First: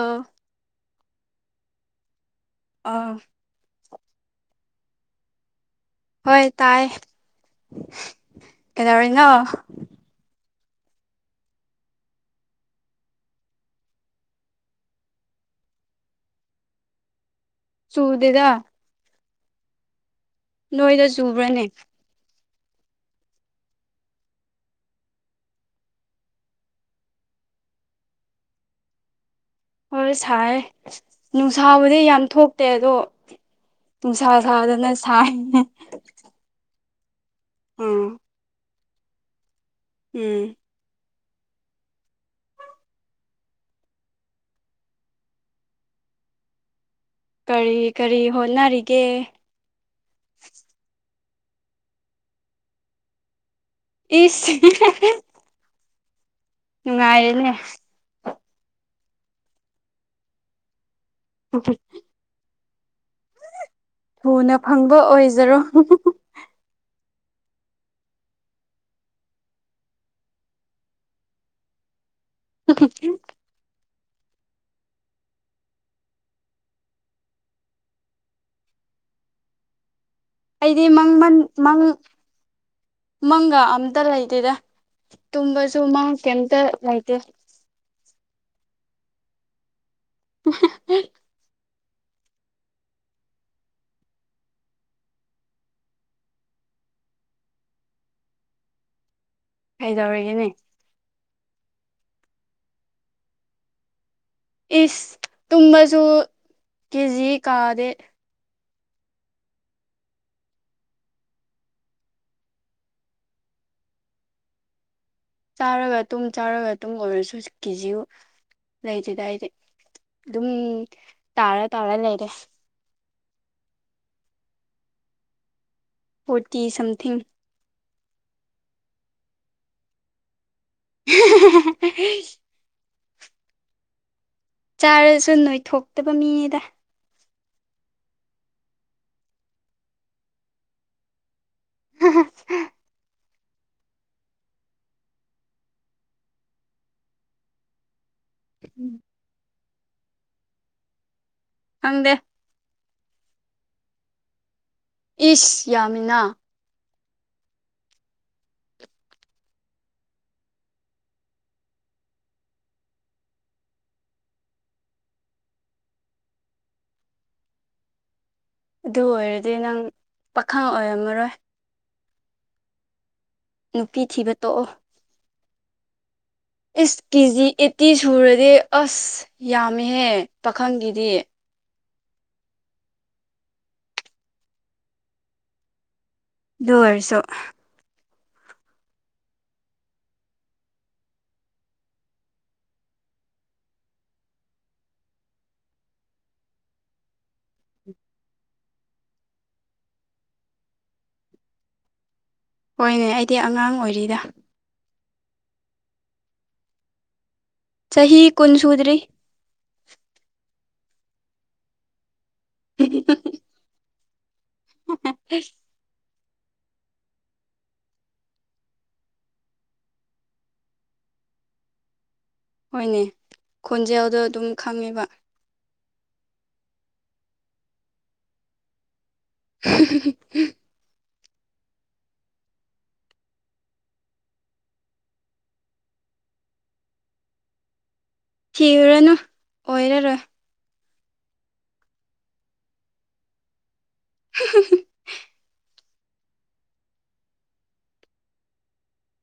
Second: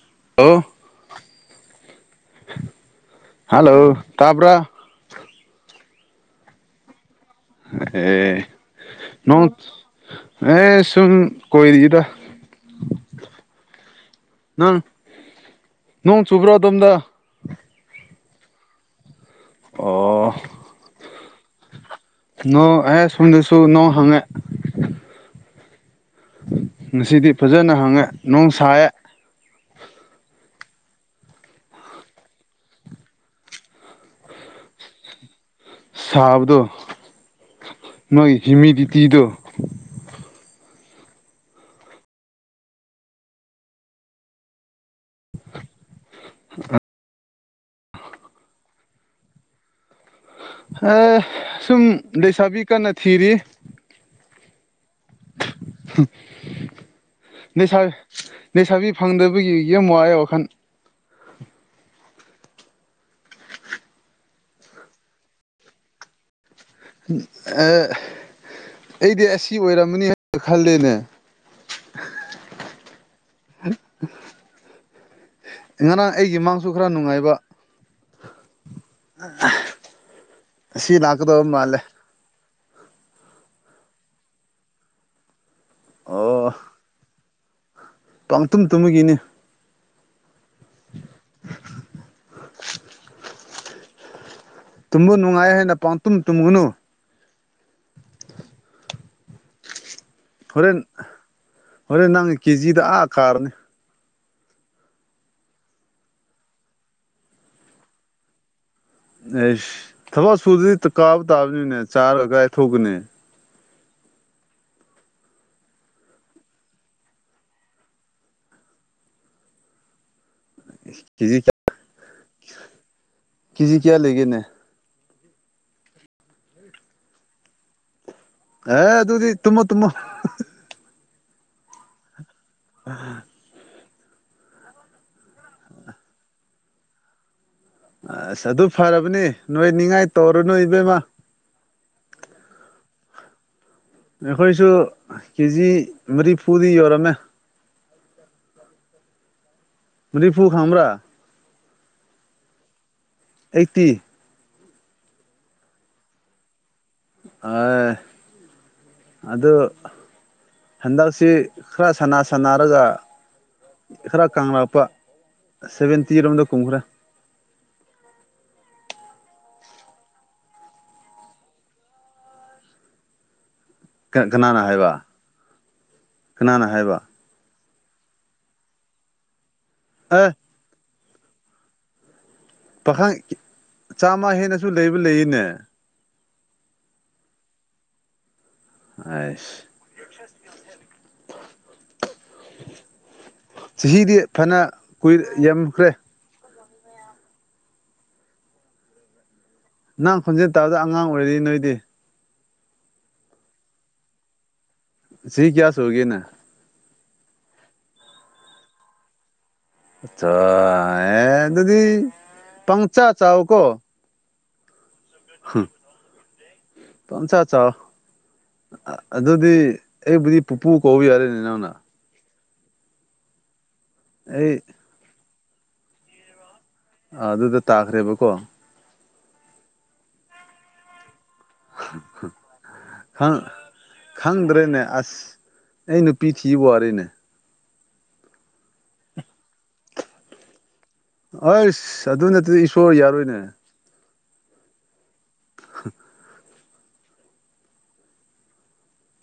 ꯑꯥ ꯑꯣ ꯑꯥ ꯍꯜꯂꯣ ꯇꯥꯕ꯭ꯔꯥ ꯍꯣꯏ ꯇꯥꯏ ꯑꯦ ꯀꯩꯗꯧꯔꯤꯅꯣ ꯅꯣꯡ ꯑꯦ ꯁꯨꯝ ꯀꯣꯏꯔꯤꯗ ꯅꯪ ꯅꯣꯡ ꯆꯨꯕ꯭ꯔꯣ ꯑꯗꯣꯝꯗ ꯆꯨꯗꯦꯗ ꯑꯣ ꯅꯣꯏꯗ ꯆꯨꯕ꯭ꯔꯅꯦ ꯅꯣ ꯑꯦ ꯁꯣꯝꯗꯁꯨ ꯅꯣ ꯍꯉꯦ ꯉꯁꯤꯗꯤ ꯐꯖꯅ ꯍꯪꯉꯦ ꯅꯣꯡ ꯁꯥꯏꯌꯦ ꯍꯣꯏ ꯁꯥꯏ ꯅꯨꯡꯁꯥꯕꯨꯗꯤ ꯌꯥꯝ ꯊꯣꯛꯇꯦ ꯑꯗꯣ ꯅꯨꯡꯁꯥ ꯁꯥꯗꯅ ꯁꯥꯏꯅꯦ ꯁꯥꯕꯗꯣ ꯎꯝ ꯅꯣꯏꯒꯤ ꯍꯤꯨꯃꯤꯗꯤꯇꯤꯗꯣ ꯎꯝ ꯑ ꯀꯔꯤ ꯀꯔꯤ ꯍꯣꯠꯅꯔꯤꯒꯦ ꯑꯦ ꯁꯨꯝ ꯂꯩꯁꯥꯕꯤ ꯀꯟꯅ ꯊꯤꯔꯤ ꯏꯁ ꯍꯦ ꯍꯦ ꯍꯦ [unintelligible] ꯂꯩꯁꯥꯕꯤ ꯐꯪꯗꯕꯒꯤ ꯌꯥꯝ ꯋꯥꯏꯌꯦ ꯋꯥꯈꯟ [unintelligible] ꯊꯨꯅ ꯐꯪꯕ ꯑꯣꯏꯖꯔꯣ ꯑꯦ ꯑꯩꯗꯤ ꯑꯁꯤ ꯑꯣꯏꯔꯝꯃꯅꯤ ꯍꯥꯏꯅ ꯈꯜꯂꯤꯅꯦ [unintelligible] [unintelligible] ꯉꯔꯥꯡ ꯑꯩꯒꯤ ꯃꯥꯡꯁꯨ ꯈꯔ ꯅꯨꯡꯉꯥꯏꯕ ꯑ ꯑꯩꯗꯤ ꯃꯃꯟ ꯃꯪ ꯃꯪꯒ ꯑꯝꯇ ꯂꯩꯇꯦꯗ ꯇꯨꯝꯕꯁꯨ ꯃꯪ ꯀꯩꯝꯇ ꯂꯩꯇꯦ ꯄꯥꯡꯇꯨꯝ ꯇꯨꯝꯃꯒꯤꯅꯤ ꯍ ꯇꯨꯝꯕꯨ ꯅꯨꯡꯉꯥꯏ ꯍꯥꯏꯅ ꯄꯥꯎꯇꯨꯝ ꯇꯨꯝꯒꯨꯅꯨ ꯀꯩꯗꯧꯔꯤꯒꯦꯅꯦ ꯍꯣꯔꯦꯟ ꯍꯣꯔꯦꯟ ꯅꯪ ꯀꯦꯖꯤꯗ ꯑꯥ ꯀꯥꯔꯅꯤ ꯏꯁ ꯇꯨꯃꯁꯨꯁꯨ ꯀꯦꯖꯤꯖꯤ ꯀꯥꯗꯦ ꯑꯦꯁ ꯊꯕꯛ ꯁꯨꯗꯗꯤ ꯀꯥꯕ ꯇꯥꯕꯅꯤꯅꯦ ꯆꯥꯔꯒ ꯀꯗꯥꯥꯏ ꯊꯣꯛꯀꯅꯤ ꯆꯥꯔꯒ ꯇꯨꯝ ꯆꯥꯔꯒ ꯇꯨꯝ ꯑꯣꯏꯔꯁꯨ ꯀꯦ ꯖꯤ ꯂꯩꯇꯦꯗꯏꯗꯤ ꯑꯗꯨꯝ ꯀꯦꯖꯤ ꯇꯥꯔ ꯇꯥꯔ ꯂꯩꯔꯦ ꯀꯖꯤ ꯀꯌꯥ ꯂꯩꯒꯦꯅꯦ ꯐꯣꯔꯇꯤ ꯁꯝꯊꯤꯡ ꯑꯦ ꯑꯗꯨꯗꯤ ꯇꯨꯝꯃ ꯇꯨꯝꯃ [unintelligible] ꯑ ꯆꯥꯔꯁꯨ ꯅꯣꯏꯊꯣꯛꯇꯕ ꯃꯤꯅꯤꯗ ꯑꯁ ꯑꯗꯨ ꯐꯔꯕꯅꯦ ꯅꯣꯏ ꯅꯤꯡꯉꯥꯏ ꯇꯧꯔꯨꯅꯨ ꯏꯕꯦꯝꯃ ꯍ ꯑꯩꯈꯣꯏꯁꯨ ꯀꯦꯖꯤ ꯃꯔꯤꯐꯨꯗꯤ ꯌꯧꯔꯝꯃꯦ ꯎꯝ ꯔꯤꯐꯨ ꯈꯥꯡ꯭ꯔꯥ ꯈꯪꯗꯦ ꯑꯦꯇꯤ ꯏꯁ ꯌꯥꯃꯤꯅꯥ ꯑ ꯑꯗꯨ ꯍꯟꯗꯛꯁꯤ ꯈꯔ ꯁꯅꯥ ꯁꯟꯅꯔꯒ ꯈꯔ ꯀꯅꯛꯄ ꯁꯚꯦꯟꯇꯤꯔꯣꯝꯗ ꯀꯨꯝꯈ꯭ꯔꯦ ꯑꯗꯨ ꯑꯣꯏꯔꯗꯤ ꯅꯪ ꯄꯥꯈꯪ ꯑꯣꯏꯔꯝꯃꯔꯣꯏ ꯅꯨꯄꯤ ꯊꯤꯕ ꯀꯅꯥꯅ ꯇꯣꯛꯑꯣ ꯍꯥꯏꯕ ꯀꯅꯥꯅ ꯏꯁ ꯍꯥꯏꯕ ꯀꯦꯖꯤ ꯑꯩꯠꯇꯤ ꯁꯨꯔꯗꯤ ꯑꯁ ꯌꯥꯝꯃꯦꯍꯦ ꯑꯦ ꯄꯥꯈꯪꯒꯤꯗꯤ ꯄꯥꯈꯪ ꯆꯥꯝꯃ ꯍꯦꯟꯅꯁꯨ ꯂꯩꯕ ꯂꯩꯌꯦꯅꯦ ꯑꯣꯏꯔꯁꯨꯣ ꯑꯁ ꯆꯍꯤꯗꯤ ꯐꯅ ꯀꯨꯏ ꯌꯥꯝꯈ꯭ꯔꯦ ꯑꯗꯨ ꯃꯌꯥꯝ ꯍꯪ ꯈꯣꯟꯖꯦꯜ ꯇꯥꯕꯗ ꯑꯉꯥꯡ ꯑꯣꯏꯔꯤ ꯅꯣꯏꯗꯤ ꯍꯣꯏꯅꯦ ꯑꯩꯗꯤ ꯑꯉꯥꯡ ꯑꯣꯏꯔꯤꯗ ꯆꯍꯤ ꯀꯌꯥ ꯁꯨꯔꯒꯦ ꯅꯪ ꯆꯍꯤ ꯀꯨꯟ ꯁꯨꯗꯔꯤ ꯑ ꯑꯦ ꯑꯗꯨꯗꯤ ꯄꯪꯆꯥ ꯆꯥꯎ ꯀꯣ ꯄ ꯆ ꯆ ꯑꯗꯨꯗꯤ ꯑꯩꯕꯨꯗꯤ ꯄꯨꯄꯨ ꯀꯧꯕ ꯌꯥꯔꯦꯅꯤ ꯅꯎꯅ ꯍꯣꯏꯅꯦ ꯈꯣꯟꯖꯦꯜꯗꯣ ꯑꯗꯨꯝ ꯑꯩ ꯈꯪꯉꯦꯕ ꯑ ꯑꯗꯨꯗ ꯇꯥꯈ꯭ꯔꯦꯕꯀꯣ [unintelligible] [inaudible] ꯍꯥ ꯈꯪꯗ꯭ꯔꯦꯅꯦ ꯑꯁ ꯑꯩ ꯅꯨꯄꯤ ꯊꯤꯋꯥꯔꯦꯅꯦ ꯊꯤꯔꯨꯔꯅꯨ ꯑꯣꯏꯔꯔꯣꯏ ꯑꯁ ꯑꯗꯨ ꯅꯠꯇꯗꯤ ꯏꯁꯣꯔ ꯌꯥꯔꯣꯏꯅꯦ [unintelligible] [unintelligible]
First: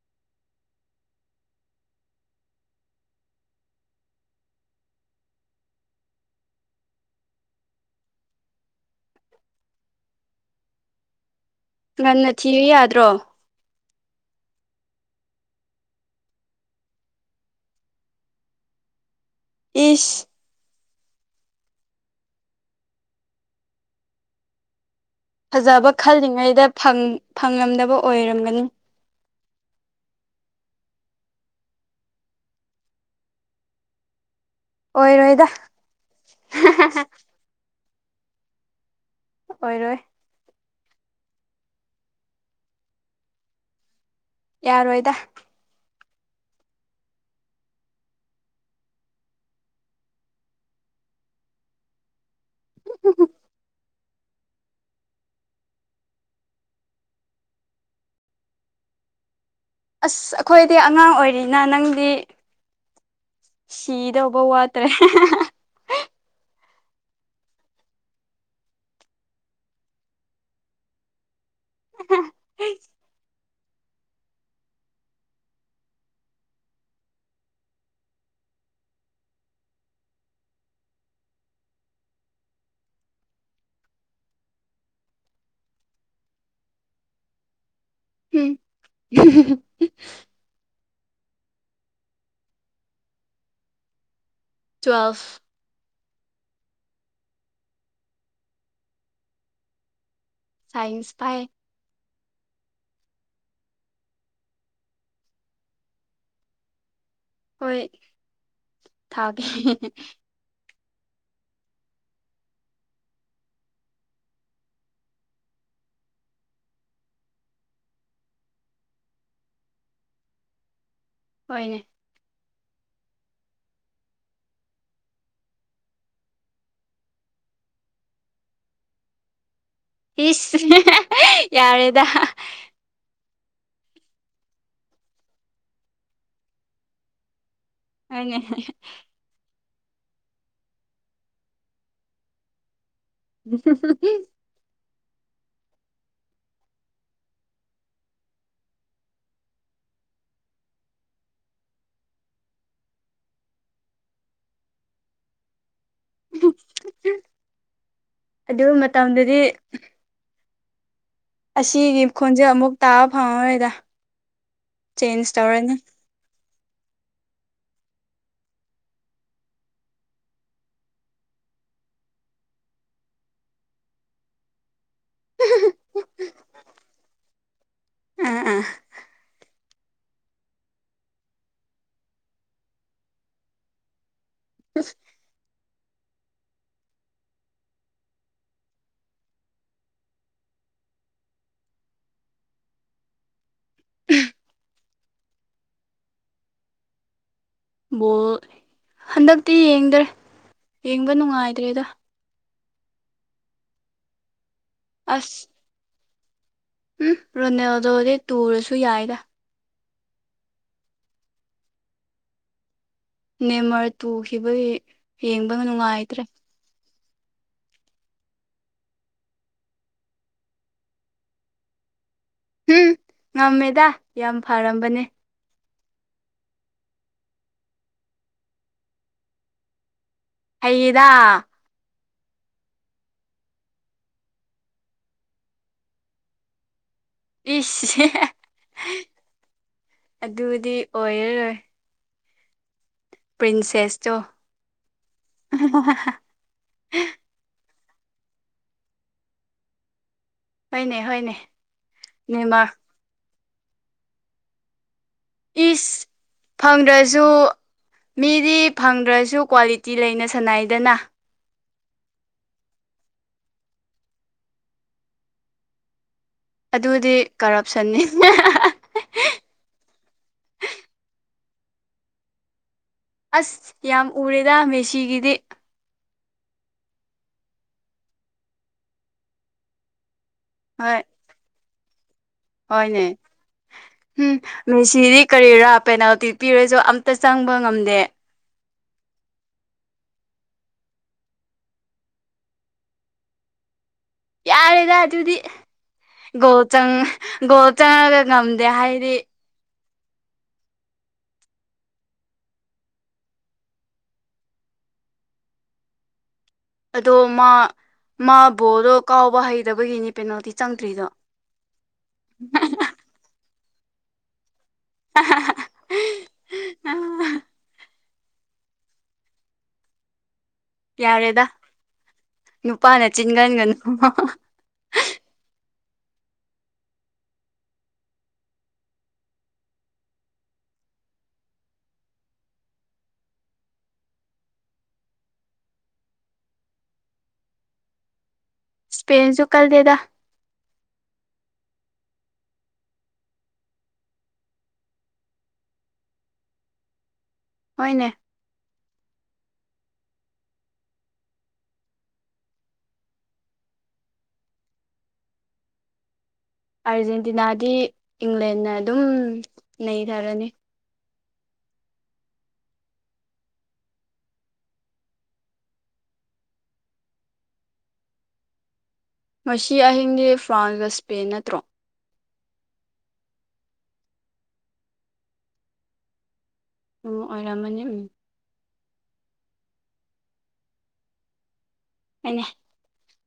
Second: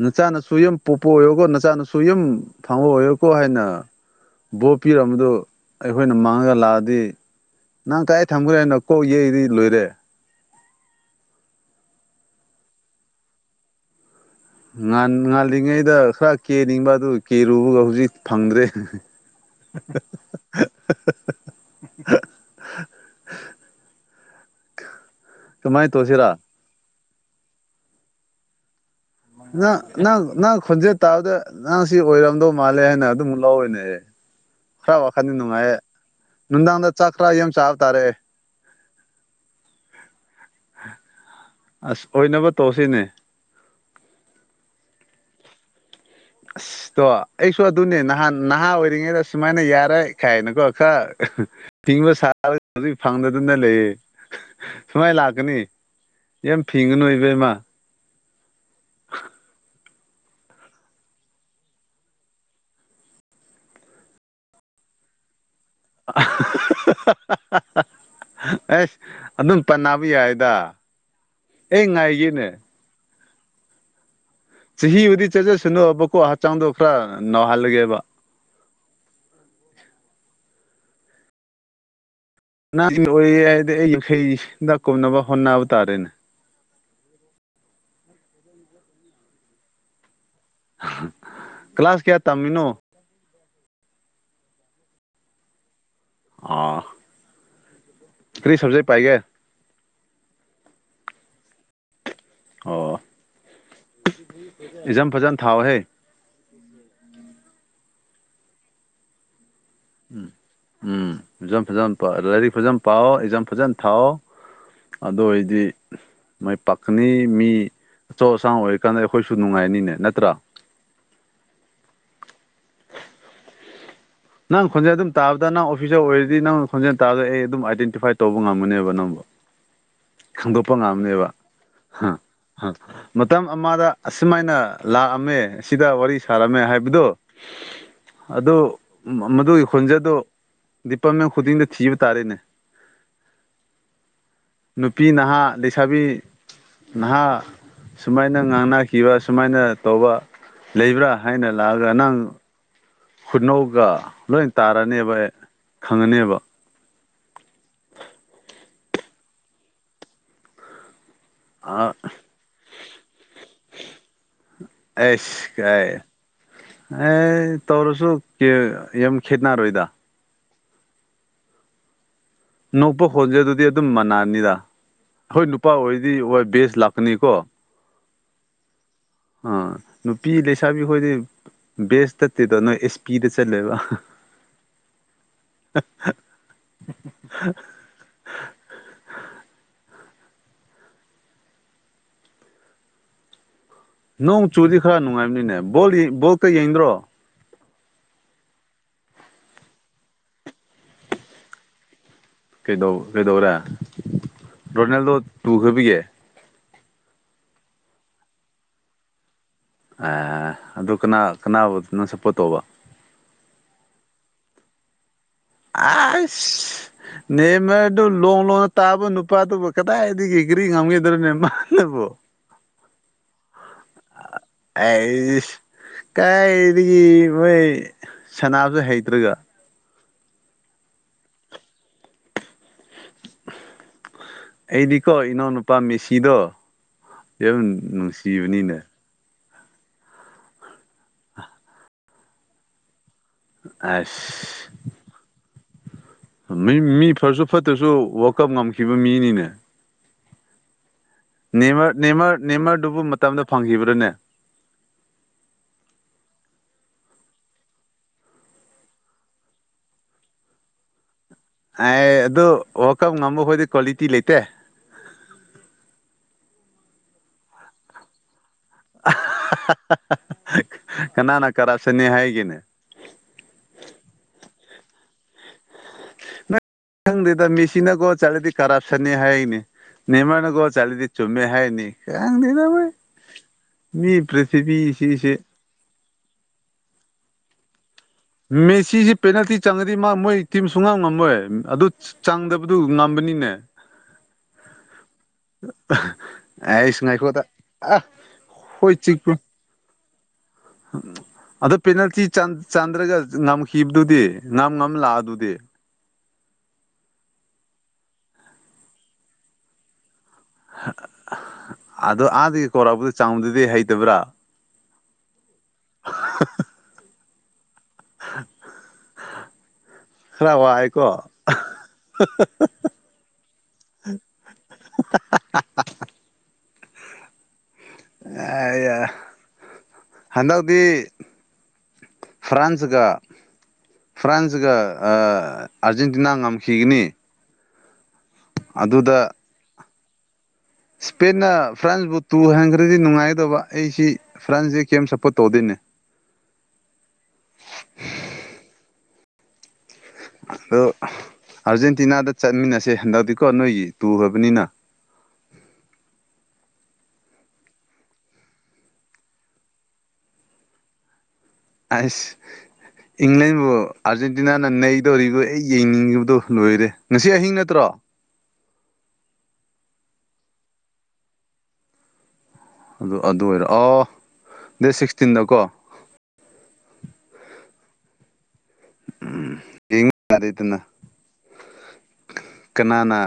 ꯅꯆꯥꯅꯁꯨ ꯌꯨꯝ ꯄꯣꯛꯄ ꯑꯣꯏꯔꯣꯀꯣ ꯅꯆꯥꯅꯁꯨ ꯌꯨꯝ ꯐꯥꯡꯕ ꯑꯣꯏꯌꯣꯀꯣ ꯍꯥꯏꯅ ꯕꯣ ꯄꯤꯔꯝꯕꯗꯨ ꯑꯩꯈꯣꯏꯅ ꯃꯥꯡꯉꯒ ꯂꯥꯛꯑꯗꯤ ꯅꯪ ꯀꯥꯏ ꯊꯝꯈ꯭ꯔꯦ ꯍꯥꯏꯅꯣ ꯀꯣꯛ ꯌꯩꯔꯗꯤ ꯂꯣꯏꯔꯦ ꯉꯟꯅ ꯊꯤꯌꯨ ꯌꯥꯗ꯭ꯔꯣ ꯉꯥꯟ ꯉꯥꯜꯂꯤꯉꯩꯗ ꯈꯔ ꯀꯦꯅꯤꯡꯕ ꯑꯗꯨ ꯀꯦꯔꯨꯕꯒ ꯍꯧꯖꯤꯛ ꯐꯪꯗ꯭ꯔꯦ ꯏꯁ [inaudible] ꯀꯃꯥꯏꯅ ꯐꯖꯕ ꯇꯧꯁꯤꯔꯥ ꯈꯜꯂꯤꯉꯩꯗ ꯐꯪ ꯐꯪꯉꯝꯗꯕ ꯑꯣꯏꯔꯝꯒꯅꯤ ꯅ ꯅꯪ ꯅꯪ ꯈꯣꯟꯖꯦꯟ ꯇꯥꯕꯗ ꯅꯪ ꯁꯤ ꯑꯣꯏꯔꯝꯗꯧ ꯃꯥꯜꯂꯦ ꯍꯥꯏꯅ ꯑꯗꯨꯝ ꯂꯧꯋꯦꯅꯦꯍꯦ ꯈꯔ ꯋꯥꯈꯥꯟꯗꯤ ꯑꯣꯏꯔꯣꯏꯗ ꯅꯨꯡꯉꯥꯏꯌꯦ ꯅꯨꯡꯗꯥꯡꯗ ꯆꯥꯛ ꯇꯔꯥ ꯌꯥꯝ ꯆꯥꯕ ꯇꯥꯔꯦ ꯑꯣꯏꯔꯣꯏ ꯑꯁ ꯑꯣꯏꯅꯕ ꯇꯧꯁꯤꯅꯦ ꯌꯥꯔꯣꯏꯗ ꯑꯁ ꯇꯣ ꯑꯩꯁꯨ ꯑꯗꯨꯅꯦ ꯅꯍꯥꯟ ꯅꯍꯥ ꯑꯣꯏꯔꯤꯉꯩꯗ ꯁꯨꯃꯥꯏꯅ ꯌꯥꯔꯣꯏ ꯀꯥꯏꯅꯒ ꯀꯣ ꯈꯔ ꯐꯤꯡꯕ ꯁꯥꯔ ꯑꯗꯨꯏ ꯐꯪꯗꯗꯅ ꯂꯩꯌꯦ ꯁꯨꯃꯥꯏ ꯂꯥꯛꯀꯅꯤ ꯌꯥꯝ ꯐꯤꯡꯒꯅꯨ ꯏꯕꯦꯝꯃꯥ ꯑꯁ ꯑꯩꯈꯣꯏꯗꯤ ꯑꯉꯥꯡ ꯑꯣꯏꯔꯤꯅ ꯅꯪꯗꯤ ꯁꯤꯗꯧꯕ ꯋꯥꯠꯇ꯭ꯔꯦ ꯑ ꯑꯦꯁ ꯑꯗꯨꯝ ꯄꯟꯅꯕ ꯌꯥꯏꯗ ꯑꯩ ꯉꯥꯏꯒꯦꯅꯦ ꯆꯍꯤꯕꯨꯗꯤ ꯆꯠꯖꯁꯅꯨꯕꯀꯣ ꯍꯛꯆꯥꯡꯗꯣ ꯈꯔ ꯅꯧꯍꯜꯂꯒꯦꯕ ꯅ [unintelligible] ꯍꯥꯏꯗꯤ ꯑꯩꯒꯤꯈꯩ ꯀꯨꯝꯅꯅꯕ ꯍꯣꯟꯅꯕ ꯇꯥꯔꯦꯅꯦ [unintelligible] ꯀ꯭ꯂꯥꯁ ꯀꯌꯥ ꯇꯝꯃꯤꯅꯣ ꯇ꯭ꯋꯦꯜꯐ ꯑꯥ ꯀꯔꯤ ꯁꯕꯖꯩ ꯄꯥꯏꯒꯦ ꯁꯥꯏꯟꯁ ꯄꯥꯏ ꯑꯣ ꯑꯦꯛꯖꯥꯝ ꯐꯖꯅ ꯊꯥꯎꯍꯦ! ꯍꯣꯏ ꯊꯥꯒꯦ ꯎꯝ ꯐꯖꯅ- ꯐꯖꯅ ꯄꯥ ꯂꯥꯏꯔꯤꯛ ꯐꯖꯅ ꯄꯥꯎ ꯑꯦꯛꯖꯝ ꯐꯖꯅ ꯊꯥꯎ꯫ ꯑꯗꯨ ꯑꯣꯏꯗꯤ ꯃꯥꯏ ꯄꯥꯛꯀꯅꯤ ꯃꯤ ꯑꯆꯧ- ꯑꯁꯥꯡ ꯑꯣꯏꯔꯤꯀꯥꯟꯗ ꯑꯩꯈꯣꯏꯁꯨ ꯅꯨꯡꯉꯥꯏꯅꯤꯅꯦ ꯅꯠꯇ꯭ꯔꯥ? ꯍꯣꯏꯅꯦ ꯅꯪ ꯈꯣꯟꯖꯦꯜ ꯑꯗꯨꯝ ꯇꯥꯕꯗ ꯅꯪ ꯑꯣꯐꯤꯁꯥꯔ ꯑꯣꯏꯔꯗꯤ ꯅꯪ ꯈꯣꯟꯖꯦꯜ ꯇꯥꯕꯗ ꯑꯩ ꯑꯗꯨꯝ ꯑꯥꯏꯗꯦꯟꯇꯤꯐꯥꯏ ꯇꯧꯕ ꯉꯝꯃꯅꯦꯕ ꯅꯪꯕꯨ꯫ ꯏꯁ ꯈꯥꯡꯗꯣꯛꯄ ꯉꯝꯅꯦꯕ ꯌꯥꯔꯦꯗ ꯍꯥ ꯃꯇꯝ ꯑꯃꯗ ꯑꯁꯨꯃꯥꯏꯅ ꯂꯥꯛꯑꯝꯃꯦ ꯑꯁꯤꯗ ꯋꯥꯔꯤ ꯁꯥꯔꯝꯃꯦ ꯍꯥꯏꯕꯗꯨ [inaudible] ꯑꯗꯨ ꯃꯗꯨꯒꯤ ꯈꯣꯟꯖꯗꯣ ꯗꯤꯄꯥꯛꯅ ꯈꯨꯗꯤꯡꯗ ꯊꯤꯕ ꯇꯥꯔꯦꯅꯦ [unintelligible] ꯅꯨꯄꯤ ꯅꯍꯥ ꯂꯩꯁꯥꯕꯤ ꯅꯍꯥ ꯁꯨꯃꯥꯏꯅ ꯉꯥꯡꯅꯈꯤꯕ ꯁꯨꯃꯥꯏꯅ ꯇꯧꯕ ꯂꯩꯕ꯭ꯔꯥ ꯍꯥꯏꯅ ꯂꯥꯛꯑꯒ ꯅꯪ ꯈꯨꯠꯅꯧꯒ ꯂꯣꯏ ꯇꯥꯔꯅꯦꯕ ꯈꯪꯉꯅꯦ [inaudible] ꯌꯨꯝ ꯃꯇꯝꯗꯗꯤ ꯑꯁꯤꯒꯤ ꯈꯣꯟꯖꯦꯜ ꯑꯃꯨꯛ ꯇꯥꯕ ꯐꯪꯉꯔꯣꯏꯗ ꯆꯦꯟꯖ ꯑꯩꯁ ꯇꯧꯔꯅꯤ ꯀꯥꯏ ꯑꯦ ꯇꯧꯔꯁꯨ ꯌꯥꯝ ꯈꯦꯠꯅꯔꯣꯏꯗ ꯅꯣꯛꯄ ꯈꯣꯟꯖꯦꯜꯗꯨꯗꯤ ꯑꯗꯨꯝ ꯃꯅꯥꯅꯤꯗ ꯍꯣꯏ ꯅꯨꯄꯥ ꯑꯣꯏꯔꯗꯤ ꯍꯣꯏ ꯕꯦꯁ ꯂꯥꯛꯀꯅꯤꯀꯣ꯫ ꯑꯥ ꯑꯥ ꯑꯥ ꯅꯨꯄꯤ ꯂꯩꯁꯥꯕꯤꯈꯣꯏꯗꯤ ꯕꯦꯁ ꯅꯠꯇꯦꯗꯣ ꯅꯣꯏ ꯑꯦꯁ ꯄꯤꯗ ꯆꯠꯂꯦꯕ꯫ [unintelligible] [unintelligible] ꯅꯣꯡ ꯆꯨꯗꯤ ꯈꯔ ꯅꯨꯡꯉꯥꯏꯕꯅꯤꯅꯦ ꯕꯣꯜ ꯌꯦꯡ ꯕꯣꯜꯀ ꯌꯦꯡꯗ꯭ꯔꯣ? ꯕꯣꯜ ꯍꯟꯗꯛꯇꯤ ꯌꯦꯡꯗ꯭ꯔꯦ ꯌꯦꯡꯕ ꯅꯨꯡꯉꯥꯏꯇ꯭ꯔꯦꯗ꯫ ꯀꯩꯗꯧ ꯀꯩꯗꯧꯔꯦ ꯔꯣꯅꯥꯜꯗꯣ ꯑꯁ ꯇꯨꯈꯕꯒꯤ? ꯎꯝ ꯔꯣꯅꯦꯜꯗꯗꯤ ꯇꯨꯔꯁꯨ ꯌꯥꯏꯗ꯫ ꯑꯦ ꯑꯗꯨ ꯀꯅꯥ ꯀꯅꯥꯅꯣ ꯁꯞꯄꯣꯔꯠ ꯇꯧꯕ ꯅꯦꯃꯔ ꯇꯨꯈꯤꯕꯒꯤ ꯌꯦꯡꯕ ꯉ ꯑꯁ ꯅꯦꯃꯔꯗꯨ ꯂꯣꯡ ꯂꯣꯡꯅ ꯇꯥꯕ ꯅꯨꯄꯥꯗꯨꯕꯨ ꯀꯗꯥꯏꯗꯒꯤ ꯀ꯭ꯔꯤ ꯉꯝꯈꯤꯗ꯭ꯔꯣꯅꯦ ꯃꯥ ꯅꯕꯣ ꯍꯨꯝ ꯉꯝꯃꯦꯗ ꯌꯥꯝ ꯐꯔꯝꯕꯅꯦ ꯑꯩꯖ ꯀꯥꯏꯗꯒꯤ ꯃꯣꯏ ꯁꯅꯥꯕꯁꯨ ꯍꯩꯇ꯭ꯔꯒ ꯍꯩꯌꯦꯗꯥ ꯑꯩꯗꯤꯀꯣ ꯏꯅꯥꯎꯅꯨꯄꯥ ꯃꯦꯁꯤꯗꯣ ꯌꯥꯝ ꯏꯁ ꯅꯨꯡꯁꯤꯕꯅꯤꯅꯦ ꯑꯗꯨꯗꯤ ꯑꯣꯏꯔꯔꯣꯏ ꯄ꯭ꯔꯤꯟꯁꯦꯁꯇꯣ ꯑꯁ ꯃꯤ ꯐꯔꯁꯨ ꯐꯠꯇ꯭ꯔꯁꯨ ꯋꯥꯜꯀꯞ ꯉꯝꯈꯤꯕ ꯃꯤꯅꯤꯅꯦ꯫ ꯍꯣꯏꯅꯦ ꯍꯣꯏꯅꯦ ꯅꯦꯃꯔ ꯅꯦꯃꯔ ꯅꯦꯃꯔꯗꯨꯕꯨ ꯃꯇꯝꯗ ꯐꯪꯈꯤꯕ꯭ꯔꯥꯅꯦ? ꯏꯁ! ꯐꯪꯗ꯭ꯔꯁꯨ ꯃꯤꯗꯤ ꯐꯪꯗ꯭ꯔꯁꯨ ꯀ꯭ꯋꯥꯂꯤꯇꯤ ꯂꯩꯅ ꯁꯅꯩꯗꯅ꯫ ꯑꯦ ꯑꯗꯨ ꯋꯥꯜꯀꯞ ꯉꯝꯕꯈꯣꯏꯗꯤ ꯀ꯭ꯋꯥꯂꯤꯇꯤ ꯂꯩꯇꯦ ꯑꯗꯨꯗꯤ ꯀꯔꯞꯁꯟꯅꯤ ꯀꯅꯥꯅ ꯀꯔꯞꯁꯟꯅꯤ ꯍꯥꯏꯒꯦꯅꯦ? ꯑꯁ! ꯌꯥꯝ ꯎꯔꯦꯗ ꯃꯦꯁꯤꯒꯤꯗꯤ꯫ ꯅꯪ ꯈꯪꯗꯦꯗ ꯃꯤꯁꯤꯅꯀꯣ ꯆꯠꯂꯗꯤ ꯀꯔꯞꯁꯟꯅꯦ ꯍꯥꯏꯅꯦ ꯅꯦꯃꯥꯅ ꯍꯣꯏ ꯆꯗꯤ ꯆꯨꯝꯃꯦ ꯍꯥꯏꯅꯤ [unintelligible] ꯅꯣꯏ ꯍꯣꯏꯅꯦ ꯎꯝ ꯃꯦꯁꯤꯗꯤ ꯀꯔꯤꯔꯥ ꯄꯦꯅꯥꯜꯇꯤ ꯄꯤꯔꯁꯨ ꯑꯝꯇ ꯆꯪꯕ ꯉꯝꯗꯦ ꯃꯦꯁꯤꯁꯤ ꯄꯦꯅꯥꯜꯇꯤ ꯆꯪꯉꯗꯤ ꯃꯥ ꯃꯣꯏ ꯇꯤꯝ ꯁꯨꯡꯉꯝ ꯉꯝꯃꯣꯏ ꯑꯗꯨ ꯆꯪꯗꯕꯗꯨ ꯉꯝꯕꯅꯤꯅꯦ ꯌꯥꯔꯦꯗ ꯑꯗꯨꯗꯤ ꯒꯣꯜ ꯑꯩꯁ ꯉꯥꯏꯈꯣꯗ ꯒꯣꯜ ꯑ ꯆꯪꯉꯒ ꯉꯝꯗꯦ ꯍꯣꯏ ꯍꯥꯏꯗꯤ ꯆꯤꯛꯄꯨ ꯑꯗꯣ ꯄꯦꯅꯥꯜꯇꯤ ꯆꯥꯟꯗ꯭ꯔꯒ ꯉꯝꯈꯤꯕꯗꯨꯗꯤ ꯉꯝ ꯉꯝ ꯂꯥꯛꯑ ꯑꯗꯨꯗꯤ ꯑꯗꯣ ꯃꯥ ꯃꯥ ꯕꯣꯗꯣ ꯀꯥꯎꯕ ꯍꯩꯇꯕꯒꯤꯅꯤ ꯄꯦꯅꯥꯜꯇꯤ ꯆꯪꯗ꯭ꯔꯤꯗꯣ ꯆꯥꯡꯗꯗꯤ ꯍꯩꯇꯕ꯭ꯔꯥ? [unintelligible] ꯈꯔ ꯋꯥꯏ ꯌꯥꯔꯦꯗ ꯅꯨꯄꯥꯅ ꯆꯤꯟꯀꯟꯒꯅꯨ ꯍꯟꯗꯛꯗꯤ ꯐ꯭ꯔꯥꯟꯁꯒ ꯐ꯭ꯔꯥꯟꯁꯒ ꯑ ꯑꯥꯔꯖꯦꯟꯇꯤꯅꯥ ꯉꯝꯈꯤꯒꯅꯤ꯫ ꯄꯦꯟꯁꯨꯨ ꯀꯜꯂꯦꯗ ꯁꯄꯦꯟꯅ ꯐ꯭ꯔꯥꯟꯁꯕꯨꯨ ꯇꯨ ꯍꯟꯈ꯭ꯔꯗꯤ ꯅꯨꯡꯉꯥꯏꯒꯗꯕ ꯑꯩꯁꯤ ꯐ꯭ꯔꯥꯟꯁꯁꯤ ꯀꯦꯝ ꯁꯞꯄꯣꯔꯠ ꯇꯧꯗꯦꯅꯦ꯫ ꯍꯣꯢꯅꯦ ꯑꯗꯣ ꯑꯥꯔꯖꯦꯟꯇꯤꯅꯥꯗ ꯆꯠꯃꯤꯟꯅꯁꯦ ꯍꯟꯗꯛꯇꯤꯀꯣ ꯅꯣꯏꯒꯤ ꯇꯨꯈ꯭ꯔꯕꯅꯤꯅ ꯑꯥꯔꯖꯦꯟꯇꯤꯅꯥꯗꯤ ꯏꯪꯂꯦꯟꯅ ꯑꯗꯨꯝ ꯅꯩꯊꯔꯅꯤ ꯑꯁ ꯏꯪꯂꯦꯟꯕꯨ ꯑꯥꯔꯖꯦꯟꯇꯤꯅꯥꯅ ꯅꯩꯗꯧꯔꯤꯔꯤꯕ ꯑꯦ ꯌꯦꯡꯅꯤꯡꯕꯗꯨꯣ ꯂꯣꯏꯔꯦ ꯉꯁꯤ ꯑꯍꯤꯡ ꯅꯠꯇ꯭ꯔꯣ ꯃꯁꯤ ꯑꯍꯤꯡꯗꯤ ꯐ꯭ꯔꯥꯟꯁꯀ ꯁ꯭ꯄꯦꯟ ꯅꯠꯇ꯭ꯔꯣ ꯑꯗꯨ ꯑꯗꯨ ꯑꯣꯏꯔꯣꯑꯣ ꯗꯦꯠ ꯁꯤꯛꯁꯇꯤꯟꯗꯀꯣ ꯎꯝ ꯑꯣꯏꯔꯝꯃꯅꯤ ꯎꯝ ꯎꯝ ꯌꯦ ꯑꯔꯤꯅ ꯑꯩꯅꯦ ꯀꯅꯥꯅ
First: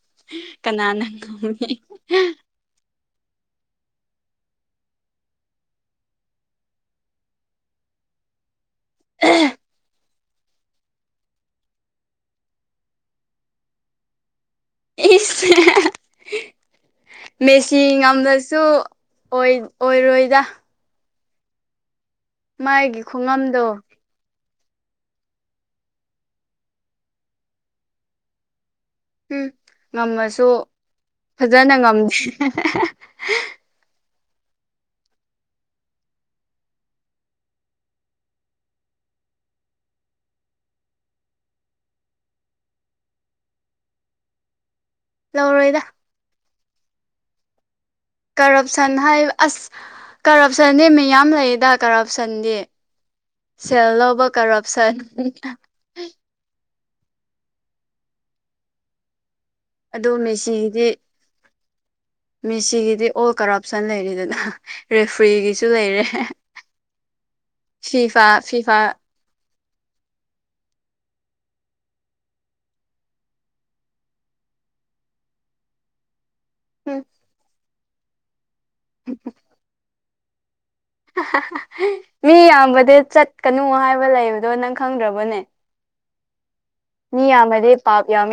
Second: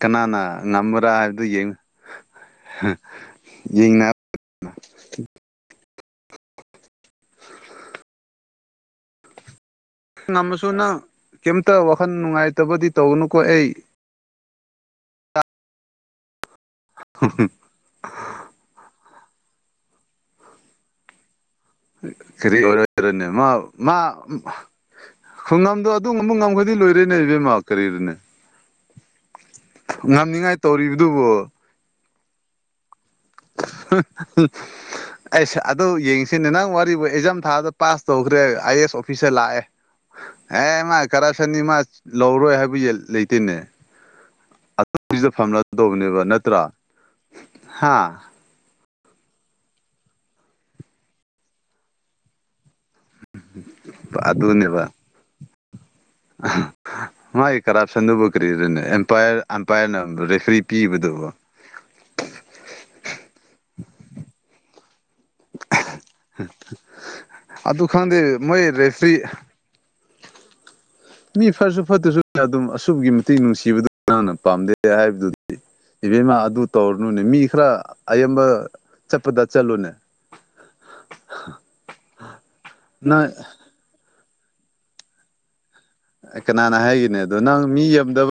ꯀꯅꯥꯅ ꯀꯅꯥꯅ ꯉꯝꯕ꯭ꯔꯥ ꯍꯥꯏꯕꯗꯨ ꯉꯝꯅꯤ ꯌꯦꯡꯉ ꯌꯦꯡꯅ [inaudible] ꯑꯍ ꯉꯃꯁꯨꯅ ꯀꯩꯝꯇ ꯋꯥꯈꯜ ꯅꯨꯡꯉꯥꯏꯇꯕꯗꯤ ꯇꯧꯅꯨꯀꯣ ꯑꯩ ꯏꯁ ꯃꯦꯁ ꯁꯤ ꯉꯝꯕꯁꯨ ꯑꯣꯏꯔꯣꯏꯗ ꯀꯔꯤ ꯃꯥꯒꯤ ꯑꯣꯢꯔꯣꯢ ꯃꯥ ꯈꯨꯉꯝꯗꯣ ꯃꯥ ꯈꯨꯡꯒꯪꯗꯣ ꯑꯗꯨꯒ ꯑꯃꯕ ꯉꯝꯈꯗꯤ ꯂꯣꯏꯔꯦꯅꯦ ꯏꯕꯦꯝꯃ ꯀꯔꯤꯅꯅꯦ ꯎꯝ ꯉꯝꯃꯁꯨ ꯉꯝꯅꯤꯉꯥꯏ ꯇꯧꯔꯤꯕꯗꯨꯕꯨ ꯐꯖꯅ ꯉꯝꯗꯦ ꯍ ꯍ ꯑꯩꯁ ꯑꯗꯨ ꯌꯦꯡꯁꯤꯅꯦ ꯅꯪ ꯋꯥꯔꯤꯕꯨ ꯑꯦꯛꯖꯥꯝ ꯊꯥꯗ ꯄꯥꯁ ꯇꯧꯈ꯭ꯔꯦ ꯑꯥꯏ ꯑꯦ ꯑꯦꯁ ꯑꯣꯐꯤꯁꯔ ꯂꯥꯛꯑꯦ ꯑꯦ ꯃꯥ ꯀꯔꯞꯁꯟꯅꯤ ꯃꯥ ꯂꯧꯔꯣꯏ ꯍꯥꯏꯕ ꯂꯩꯇꯦꯅꯦ ꯗ ꯐꯝꯅ ꯂꯧꯔꯣꯏꯗ ꯇꯧꯕꯅꯦꯕ ꯅꯠꯇ꯭ꯔꯣ ꯍꯥ ꯀꯔꯞꯁꯟ ꯍꯥꯏ ꯑꯁ ꯀꯔꯞꯁꯟꯗꯤ ꯃꯤꯌꯥꯝ ꯂꯩꯗ ꯀꯔꯞꯁꯟꯗꯤ ꯁꯦꯜ ꯂꯧꯕ ꯀꯔꯞꯁꯟ ꯍ ꯀꯔꯞꯁꯟꯗꯨꯕꯨ ꯀꯔꯤꯔꯅꯦ ꯑꯦꯝꯄꯥꯌꯔ ꯑꯗꯨ ꯑꯝꯄꯥꯌꯔꯅ ꯔꯦꯐꯔꯤ ꯄꯤꯕꯗꯨꯕꯨ ꯃꯤꯁꯤꯒꯤꯗꯤ ꯑꯣꯜ ꯀꯔꯞꯁꯟ ꯂꯩꯔꯤꯗꯅ ꯔꯦꯐ꯭ꯔꯤꯒꯤꯁꯨ ꯂꯩꯔꯦ ꯑꯗꯨ ꯐꯤꯐꯥ ꯈꯪꯗꯦ ꯃꯣꯏ ꯐꯤꯐꯥ ꯔꯦꯐ꯭ꯔꯤ ꯃꯤ ꯐꯁꯨ ꯐꯠꯇ꯭ꯔꯁꯨ ꯑꯗꯨꯝ ꯑꯁꯨꯛꯀꯤ ꯃꯇꯤꯛ ꯅꯨꯡꯁꯤꯕꯗꯨꯅ ꯄꯥꯝꯗꯦ ꯍꯥꯏꯕꯗꯨꯗꯤ ꯏꯕꯦꯝꯃ ꯑꯗꯨ ꯇꯧꯔꯅꯨꯅꯦ ꯃꯤ ꯈꯔ ꯑꯌꯥꯝꯕ ꯆꯠꯄꯗ ꯆꯠꯂꯨꯅꯦ ꯃꯤ ꯌꯥꯝꯕꯗꯤ ꯅꯪ ꯆꯠꯀꯅꯨ ꯍꯥꯏꯕ ꯂꯩꯕꯗꯣ ꯅꯪ ꯈꯪꯗ꯭ꯔꯕꯅꯦ ꯀꯅꯥꯅ ꯍꯥꯏꯒꯅꯦ ꯃꯤ ꯑꯗꯣ ꯅꯪ ꯌꯥꯝꯃꯗꯤ ꯃꯤ ꯄꯥꯞ ꯌꯥꯝꯃꯦ ꯌꯥꯝꯗꯧ